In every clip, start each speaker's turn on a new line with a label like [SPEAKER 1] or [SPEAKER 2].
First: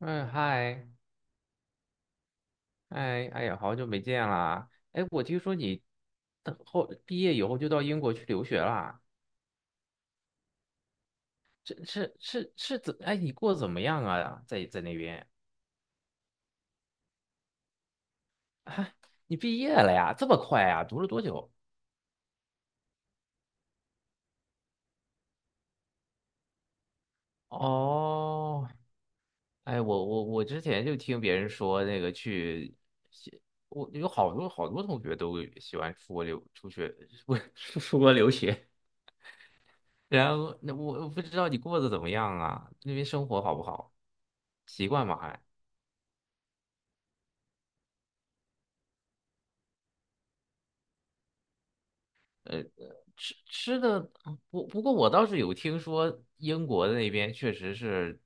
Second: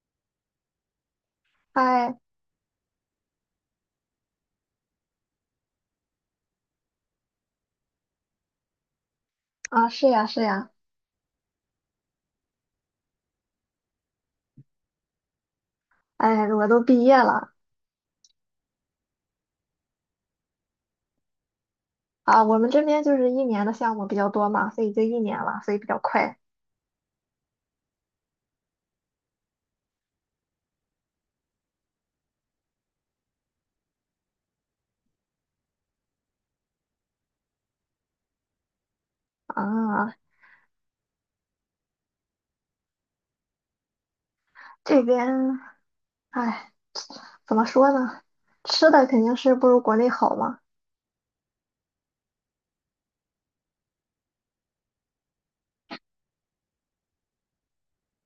[SPEAKER 1] 嗯，嗨，
[SPEAKER 2] 哎，
[SPEAKER 1] 哎，哎呀，好久没见啦！哎，我听说你等后毕业以后就到英国去留学啦？
[SPEAKER 2] 啊，是呀，是呀，
[SPEAKER 1] 这是怎？哎，你过得怎么样啊？在那边，
[SPEAKER 2] 哎，我都毕业了
[SPEAKER 1] 你毕业了呀？这么快啊？读了多久？
[SPEAKER 2] 啊。我们这边就是一年的项目比较多嘛，所以就一年了，所以比较快
[SPEAKER 1] 哦，哎，我之前就听别人说那个去西，我有好多好多同学都喜欢出国留出去，不是出国留学，
[SPEAKER 2] 啊。
[SPEAKER 1] 然后那我不知道你过得怎么样啊，那边生活好不好，习
[SPEAKER 2] 这
[SPEAKER 1] 惯吗
[SPEAKER 2] 边，
[SPEAKER 1] 还？
[SPEAKER 2] 哎，怎么说呢？吃的肯定是不如国内好嘛。
[SPEAKER 1] 呃，吃吃的，不过我倒是有听说英国的那边确实是，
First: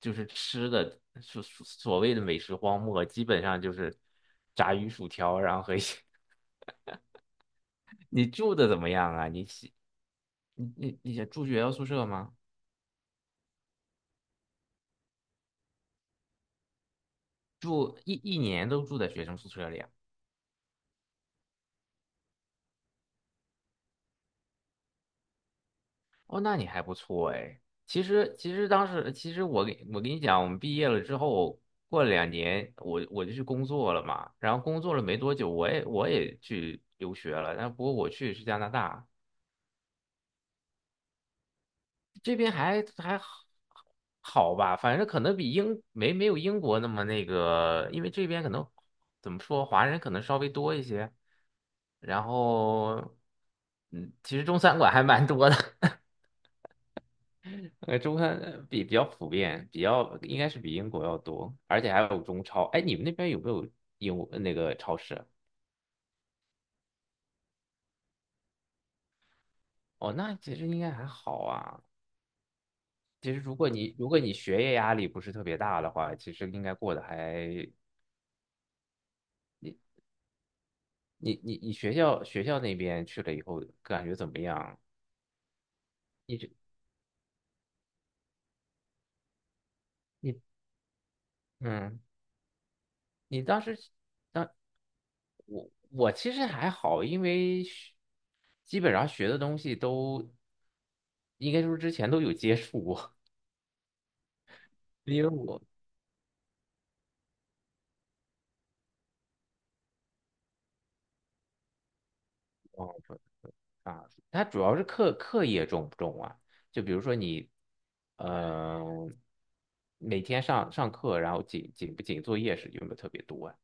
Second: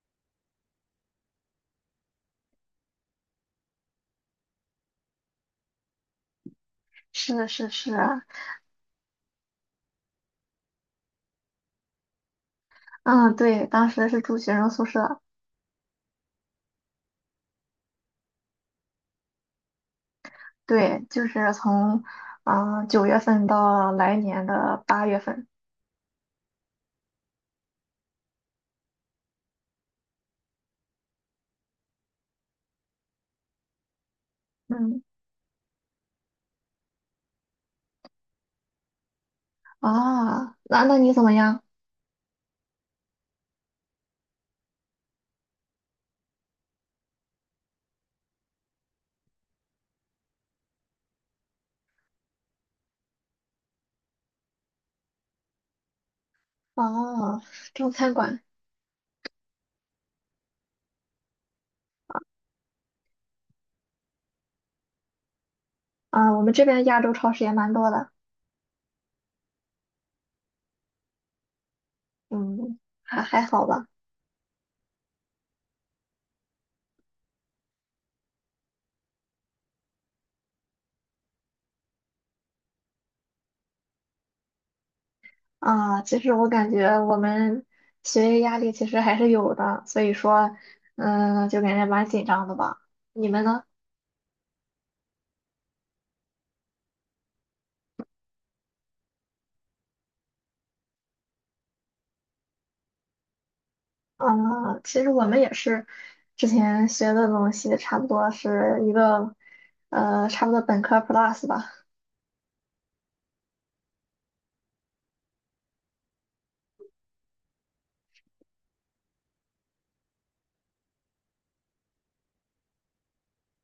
[SPEAKER 1] 就是吃的所谓的美食荒漠，基本上就是炸鱼薯条，然后和一些。
[SPEAKER 2] 是是是。
[SPEAKER 1] 你住的怎么样啊？你喜你想住学校宿舍吗？
[SPEAKER 2] 嗯，对，当时是住学生宿舍，
[SPEAKER 1] 住一年都住在学生宿舍里啊？
[SPEAKER 2] 对，就是从九月份到来年的8月份。
[SPEAKER 1] 哦，那你还不错哎。其实，其实当时，其实我跟你讲，我们毕业了之后，过了两年，我就去工作了嘛。然后工作
[SPEAKER 2] 嗯
[SPEAKER 1] 了没多久，我也去留学了。但不过我去的是加拿大，
[SPEAKER 2] 啊，那你怎么样？
[SPEAKER 1] 这边还好好吧，反正可能比英没有英国那么那个，因为这边可能怎么说，华人可能稍微多一些。然后，嗯，其实中餐馆还蛮多的。
[SPEAKER 2] 哦，中餐
[SPEAKER 1] 中餐
[SPEAKER 2] 馆
[SPEAKER 1] 比较普遍，比较应该是比英国要多，而且还有中超。哎，你们那边有没有英那个超市？
[SPEAKER 2] 啊，我们这边亚洲超市也蛮多的。
[SPEAKER 1] 哦，那其实应该还好啊。
[SPEAKER 2] 嗯，还
[SPEAKER 1] 其实
[SPEAKER 2] 还
[SPEAKER 1] 如
[SPEAKER 2] 好
[SPEAKER 1] 果
[SPEAKER 2] 吧。
[SPEAKER 1] 你如果你学业压力不是特别大的话，其实应该过得还你学校那边去了以后感觉怎么样？
[SPEAKER 2] 啊，其实
[SPEAKER 1] 你
[SPEAKER 2] 我
[SPEAKER 1] 这
[SPEAKER 2] 感觉我们学业压力其实还是有的，所以
[SPEAKER 1] 你
[SPEAKER 2] 说，嗯，就感觉
[SPEAKER 1] 嗯，
[SPEAKER 2] 蛮紧张的吧。你
[SPEAKER 1] 你
[SPEAKER 2] 们
[SPEAKER 1] 当
[SPEAKER 2] 呢？
[SPEAKER 1] 时当我其实还好，因为学基本上学的东西都应该说之前都有接触过，
[SPEAKER 2] 啊，其实
[SPEAKER 1] 因
[SPEAKER 2] 我
[SPEAKER 1] 为
[SPEAKER 2] 们也
[SPEAKER 1] 我。
[SPEAKER 2] 是，之前学的东西差不多是一个，差不多本科 plus 吧。
[SPEAKER 1] 哦，啊，它主要是课业重不重啊？就比如说你，呃，每天上课，然后紧不紧作业是有没有特别多啊？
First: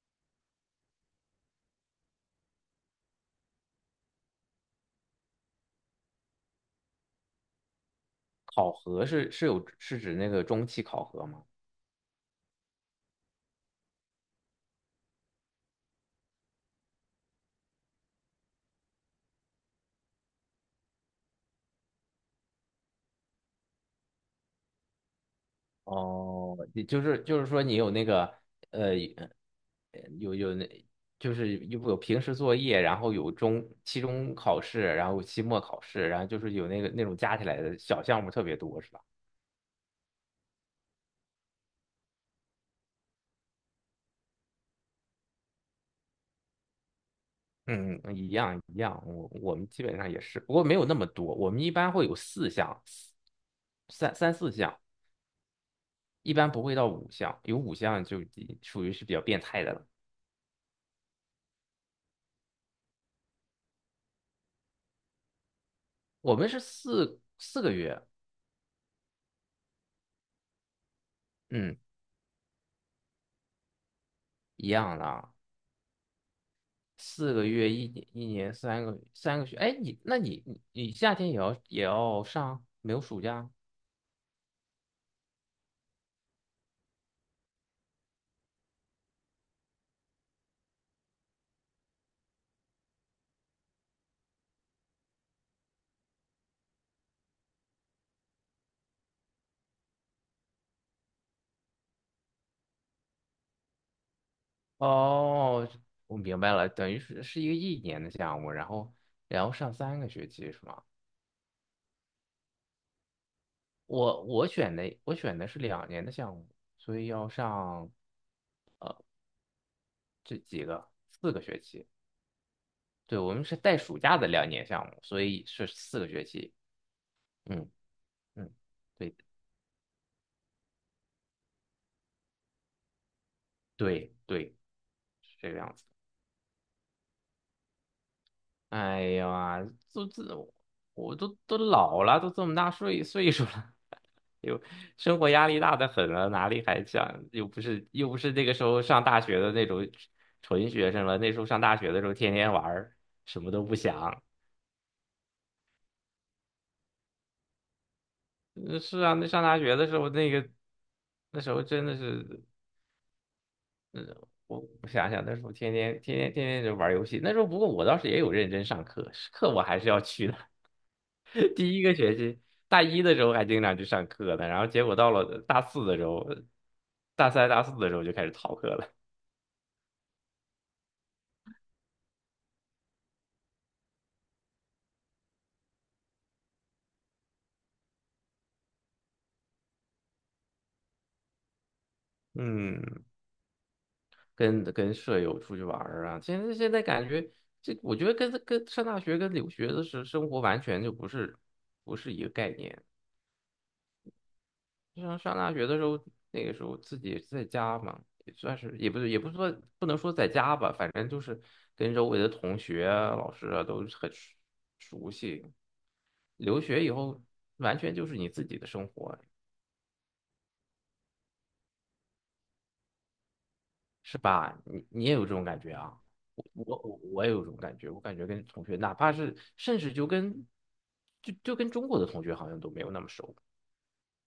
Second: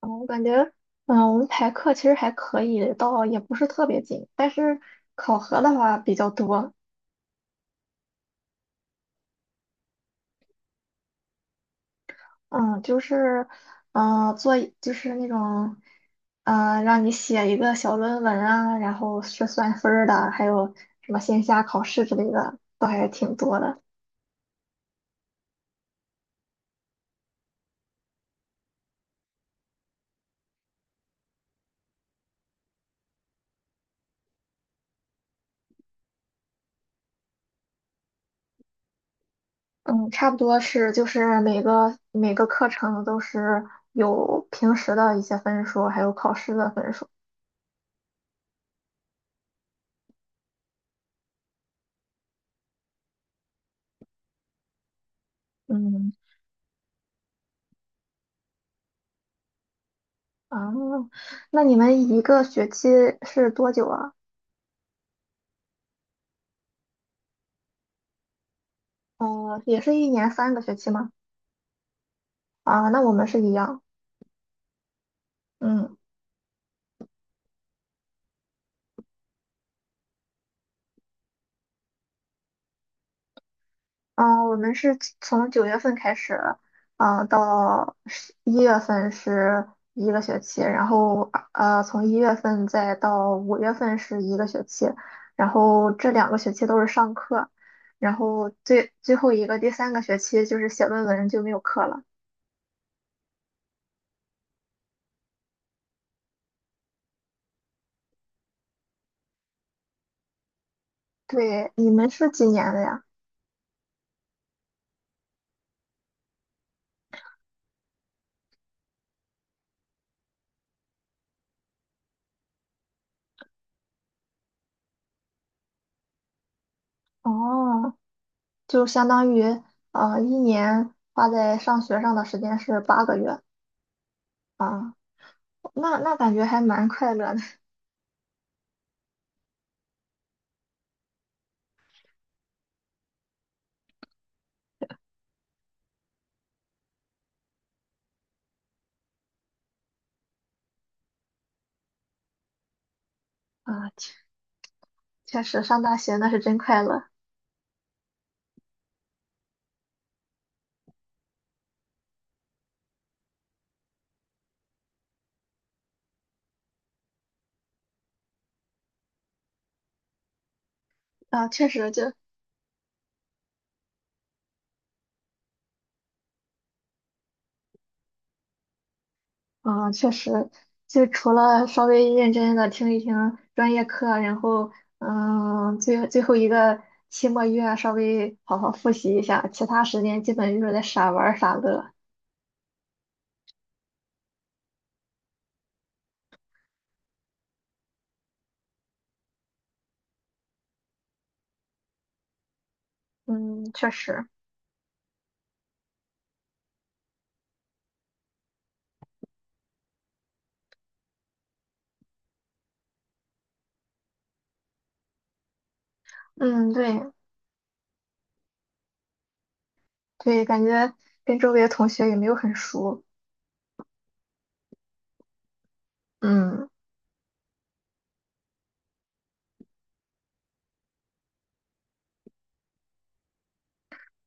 [SPEAKER 2] 嗯，我感觉，嗯，我们排课其实还可以，倒也不是特别紧，但是考核的话比较多。
[SPEAKER 1] 考核是有是指那个中期考核吗？
[SPEAKER 2] 嗯，就是，嗯，就是那种，让你写一个小论文啊，然后是算分儿的，还有什么线下考试之类的，都还挺多的。
[SPEAKER 1] 哦，你就是就是说你有那个呃有有那就是有有平时作业，然后有中期中考试，然后期末考试，然后就是有那个那种加起来的小项目特别多是吧？
[SPEAKER 2] 嗯，差不多是就是每个课程都是有平时的一些分数，还有考试的分数。
[SPEAKER 1] 嗯，一样一样，我们基本上也是，不过没有那么多，我们一般会有四项，三四项，
[SPEAKER 2] 嗯。
[SPEAKER 1] 一般不会到五项，有五项就已属于是比较变态的了。
[SPEAKER 2] 啊，那你们一个学期是多久啊？
[SPEAKER 1] 我们是四个月，
[SPEAKER 2] 也是一年三个学期吗？
[SPEAKER 1] 嗯，
[SPEAKER 2] 啊，那我们是一样。
[SPEAKER 1] 一样的啊，
[SPEAKER 2] 嗯。
[SPEAKER 1] 四个月一年一年三个三个学，哎，你那你夏天也要上，没有暑假？
[SPEAKER 2] 嗯，我们是从九月份开始，啊，到11月份是一个学期，然后从一月份再到5月份是一个学期，然后这2个学期都是上课，然后最后一个第三个学期就是写论文，就没有课了。
[SPEAKER 1] 哦，我明白了，等于是一个一年的项目，然后然后上三个学期是吗？
[SPEAKER 2] 对，你们是几年的呀？
[SPEAKER 1] 我选的是两年的项目，所以要上这几四个学期。对，我们是带暑假的两年项目，所以是四个学期。嗯
[SPEAKER 2] 哦，
[SPEAKER 1] 嗯，
[SPEAKER 2] 就相
[SPEAKER 1] 对
[SPEAKER 2] 当于一年花在上学上的时间是8个月
[SPEAKER 1] 对对，
[SPEAKER 2] 啊，
[SPEAKER 1] 是这个样子。
[SPEAKER 2] 那感觉还蛮快乐的
[SPEAKER 1] 哎呀，都这我都老了，都这么大岁数了，又生活压力大的很了，哪里还想又不是那个时候上大学的那种纯学生了，那时候上大学的时候天天玩儿，什么都不
[SPEAKER 2] 啊。
[SPEAKER 1] 想。
[SPEAKER 2] 确实，上大学那是真快乐
[SPEAKER 1] 嗯，是啊，那上大学的时候，那个那时候真的是，我想想，那时候天天就玩游戏。那时候不过我倒是也有认真上课，是课我还是要去的。
[SPEAKER 2] 啊！确
[SPEAKER 1] 第一
[SPEAKER 2] 实
[SPEAKER 1] 个
[SPEAKER 2] 就，
[SPEAKER 1] 学期，大一的时候还经常去上课呢，然后结果到了大四的时候，大三大四的时候就开始逃课了。
[SPEAKER 2] 啊，确实就除了稍微认真的听一听专业课，然后，嗯，最后一个期末月啊稍微好好复习一下，其他时间基本就是在傻玩儿傻乐。
[SPEAKER 1] 嗯，跟舍友出去玩儿啊，现在感觉这，我觉得跟上大学跟留学的时生活完全就不是不是一个概念。
[SPEAKER 2] 嗯，确实。
[SPEAKER 1] 上大学的时候，那个时候自己在家嘛，也算是也不是说不能说在家吧，反正就是跟周围的同学啊老师啊都是很熟熟悉。留
[SPEAKER 2] 嗯，
[SPEAKER 1] 学以
[SPEAKER 2] 对
[SPEAKER 1] 后，完全就是你自己的生活，
[SPEAKER 2] 对，感觉跟周围的同学也没有很熟。
[SPEAKER 1] 是吧？你也有这种感觉啊？
[SPEAKER 2] 嗯。
[SPEAKER 1] 我也有这种感觉，我感觉跟同学，哪怕是甚至就跟就跟中国的同学好像都没有那么熟，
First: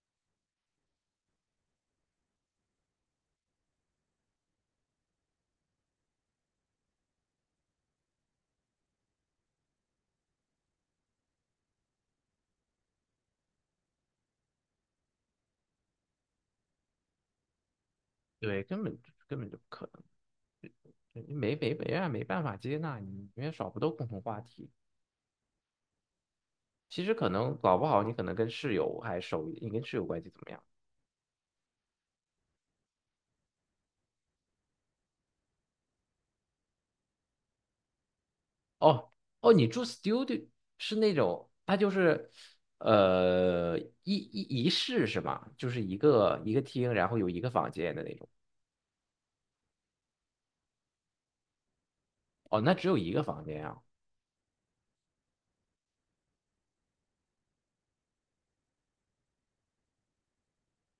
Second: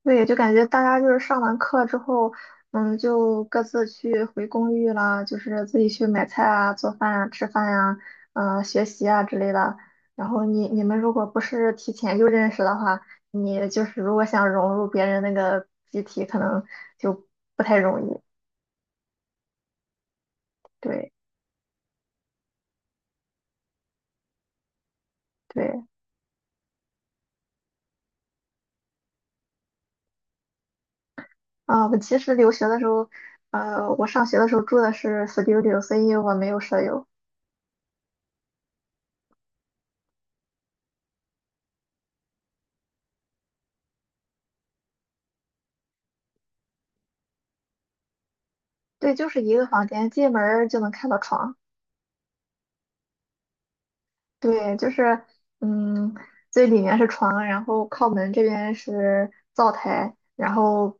[SPEAKER 2] 对，就感觉大家就是上完课之后，嗯，就各自去回公寓啦，就是自己去买菜啊、做饭啊、吃饭呀、嗯，学习啊之类的。然后你们如果不是提前就认识的话，你就是如果想融入别人那个集体，可能就不太容易。
[SPEAKER 1] 对，根本就不可能，
[SPEAKER 2] 对
[SPEAKER 1] 没啊，没办法接纳你，因为少不到共同话题。
[SPEAKER 2] 对。
[SPEAKER 1] 其实可能搞不好你可能跟室友还熟一点，你跟室友关系怎么样？
[SPEAKER 2] 啊，我其实留学的时候，我上学的时候住的是 studio,所以我没有舍友。
[SPEAKER 1] 哦哦，你住 studio 是那种，它就是一室是吗？就是一个一个厅，然后有一个房间的那种。
[SPEAKER 2] 对，就是一个房间，进门儿就能看到床。
[SPEAKER 1] 哦，那只有一个房间啊？
[SPEAKER 2] 对，就是，嗯，最里面是床，然后靠门这边是灶台，然后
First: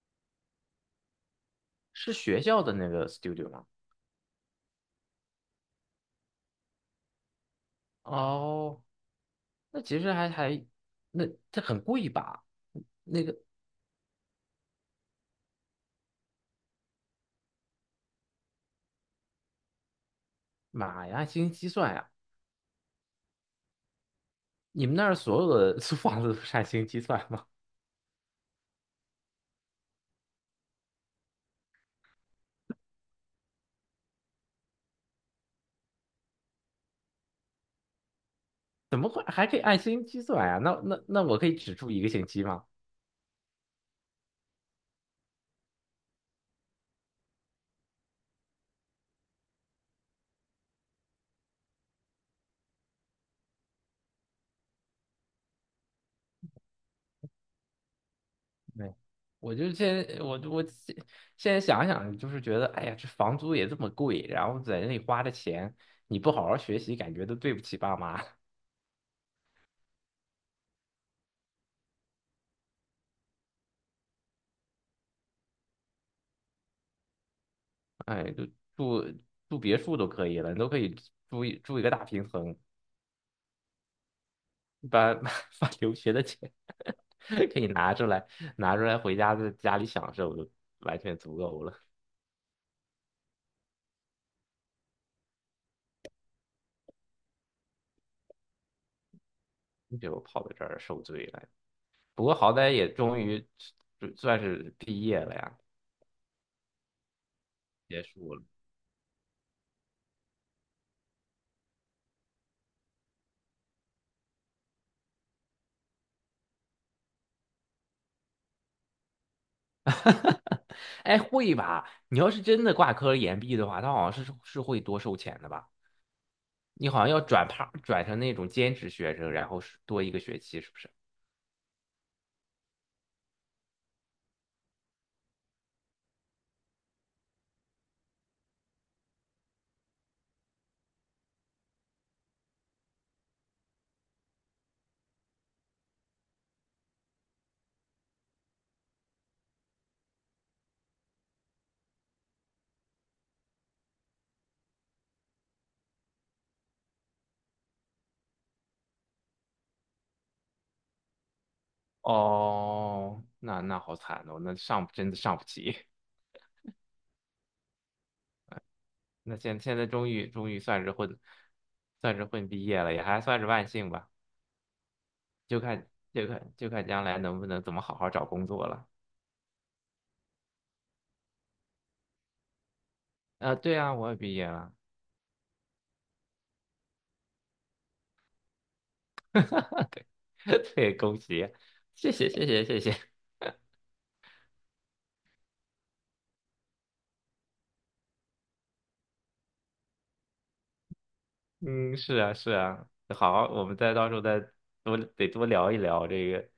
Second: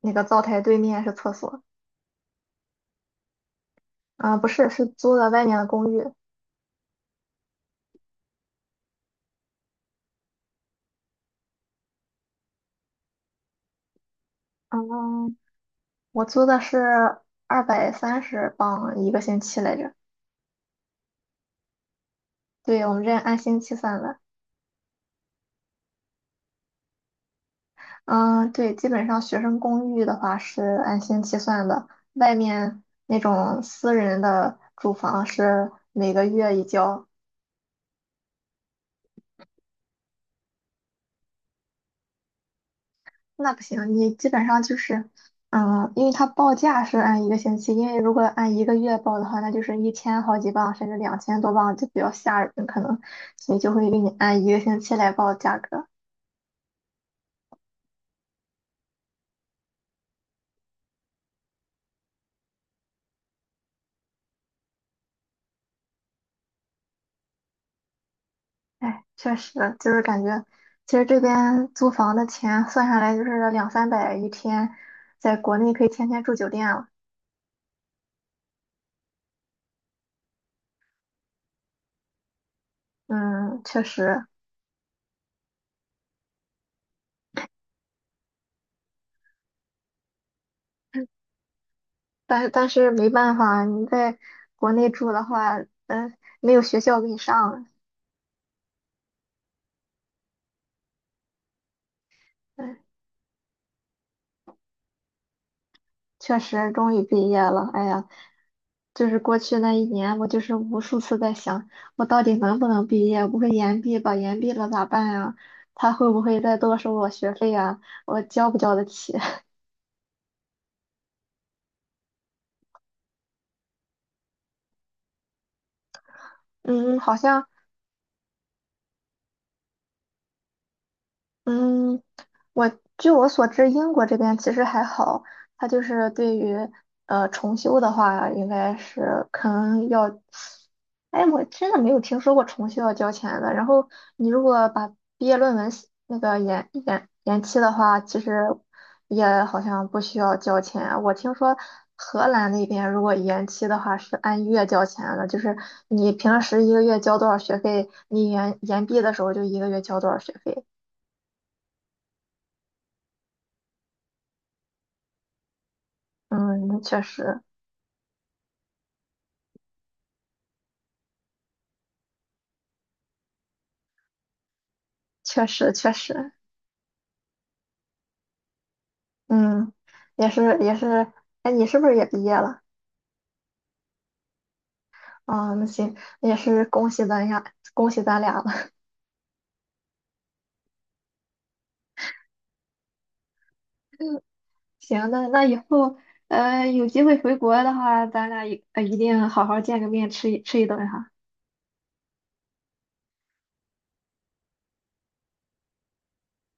[SPEAKER 2] 那个灶台对面是厕所。
[SPEAKER 1] 是学校的那个 studio 吗？
[SPEAKER 2] 啊，不是，是租的外面的公寓。
[SPEAKER 1] 哦，那其实还那这很贵吧？
[SPEAKER 2] 嗯，我租的是230镑一个星期来着。
[SPEAKER 1] 妈呀，按星期算呀、
[SPEAKER 2] 对，我们这按星期算的。
[SPEAKER 1] 你们那儿所有的 租房子都是按星期算吗？
[SPEAKER 2] 嗯，对，基本上学生公寓的话是按星期算的，外面那种私人的住房是每个月一交。
[SPEAKER 1] 怎么会还可以按星期算呀、那那那我可以只住一个星期吗？
[SPEAKER 2] 那不行，你基本上就是，嗯，因为他报价是按一个星期，因为如果按一个月报的话，那就是一千好几磅，甚至两千多磅，就比较吓人，可能，所以就会给你按一个星期来报价格。
[SPEAKER 1] 对，我就现在我现在想想，就是觉得，哎呀，这房租也这么贵，然后在那里花的钱，你不好好学习，感觉都对不起爸妈。
[SPEAKER 2] 哎，确实，就是感觉，其实这边租房的钱算下来就是两三百一天，在国内可以天天住酒店了。
[SPEAKER 1] 哎，就住住别墅都可以了，你都可以住一个大平层，
[SPEAKER 2] 嗯，确实，
[SPEAKER 1] 把 把留学的钱 可以拿出来，拿出来回家在家里享受，就完全足够了。
[SPEAKER 2] 但是没办法，你在国内住的话，嗯，没有学校给你上。
[SPEAKER 1] 你就跑到这儿受罪了，不过好歹
[SPEAKER 2] 哎，
[SPEAKER 1] 也终于就算是毕业了呀，
[SPEAKER 2] 确实，终于毕业了。哎
[SPEAKER 1] 结
[SPEAKER 2] 呀，
[SPEAKER 1] 束了。
[SPEAKER 2] 就是过去那一年，我就是无数次在想，我到底能不能毕业？不会延毕吧？延毕了咋办呀？他会不会再多收我学费呀？我交不交得起？
[SPEAKER 1] 哎，会吧？你要是真的挂科延毕的话，他好像是会多收钱的吧？你
[SPEAKER 2] 嗯，
[SPEAKER 1] 好像
[SPEAKER 2] 好
[SPEAKER 1] 要
[SPEAKER 2] 像，
[SPEAKER 1] 转趴转成那种兼职学生，然后是多一个学期，是不是？
[SPEAKER 2] 嗯，我据我所知，英国这边其实还好，它就是对于重修的话，应该是可能要，哎，我真的没有听说过重修要交钱的。然后你如果把毕业论文写那个延期的话，其实也好像不需要交钱啊。我听说荷兰那边如果延期的话是按月交钱的，就是你平时一个月交多少学费，你延毕的时候就一个月交多少学费。
[SPEAKER 1] 哦，那那好惨哦，那上真的上不起。
[SPEAKER 2] 嗯，那确实，
[SPEAKER 1] 那现在终于算是混，算是混毕业了，也还算是万幸吧。
[SPEAKER 2] 确
[SPEAKER 1] 就
[SPEAKER 2] 实，
[SPEAKER 1] 看
[SPEAKER 2] 确
[SPEAKER 1] 就
[SPEAKER 2] 实。
[SPEAKER 1] 看就看将来能不能怎么好好找工作了。
[SPEAKER 2] 嗯，也是，也是。哎，你是不是也毕业了？
[SPEAKER 1] 啊、对啊，我也毕业了。
[SPEAKER 2] 啊，那行，也是恭喜咱俩，恭喜咱俩了。
[SPEAKER 1] 对，恭喜，谢谢。
[SPEAKER 2] 行，那以后，有机会回国的话，咱俩一定好好见个面，吃一顿哈。
[SPEAKER 1] 嗯，是啊，是啊，好，我们再到时候再多得多聊一聊这个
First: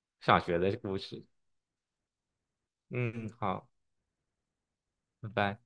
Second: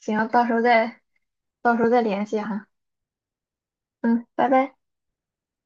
[SPEAKER 2] 行，
[SPEAKER 1] 上学的故事。
[SPEAKER 2] 到时候再联系哈。
[SPEAKER 1] 嗯，好，
[SPEAKER 2] 嗯，拜拜。
[SPEAKER 1] 拜拜。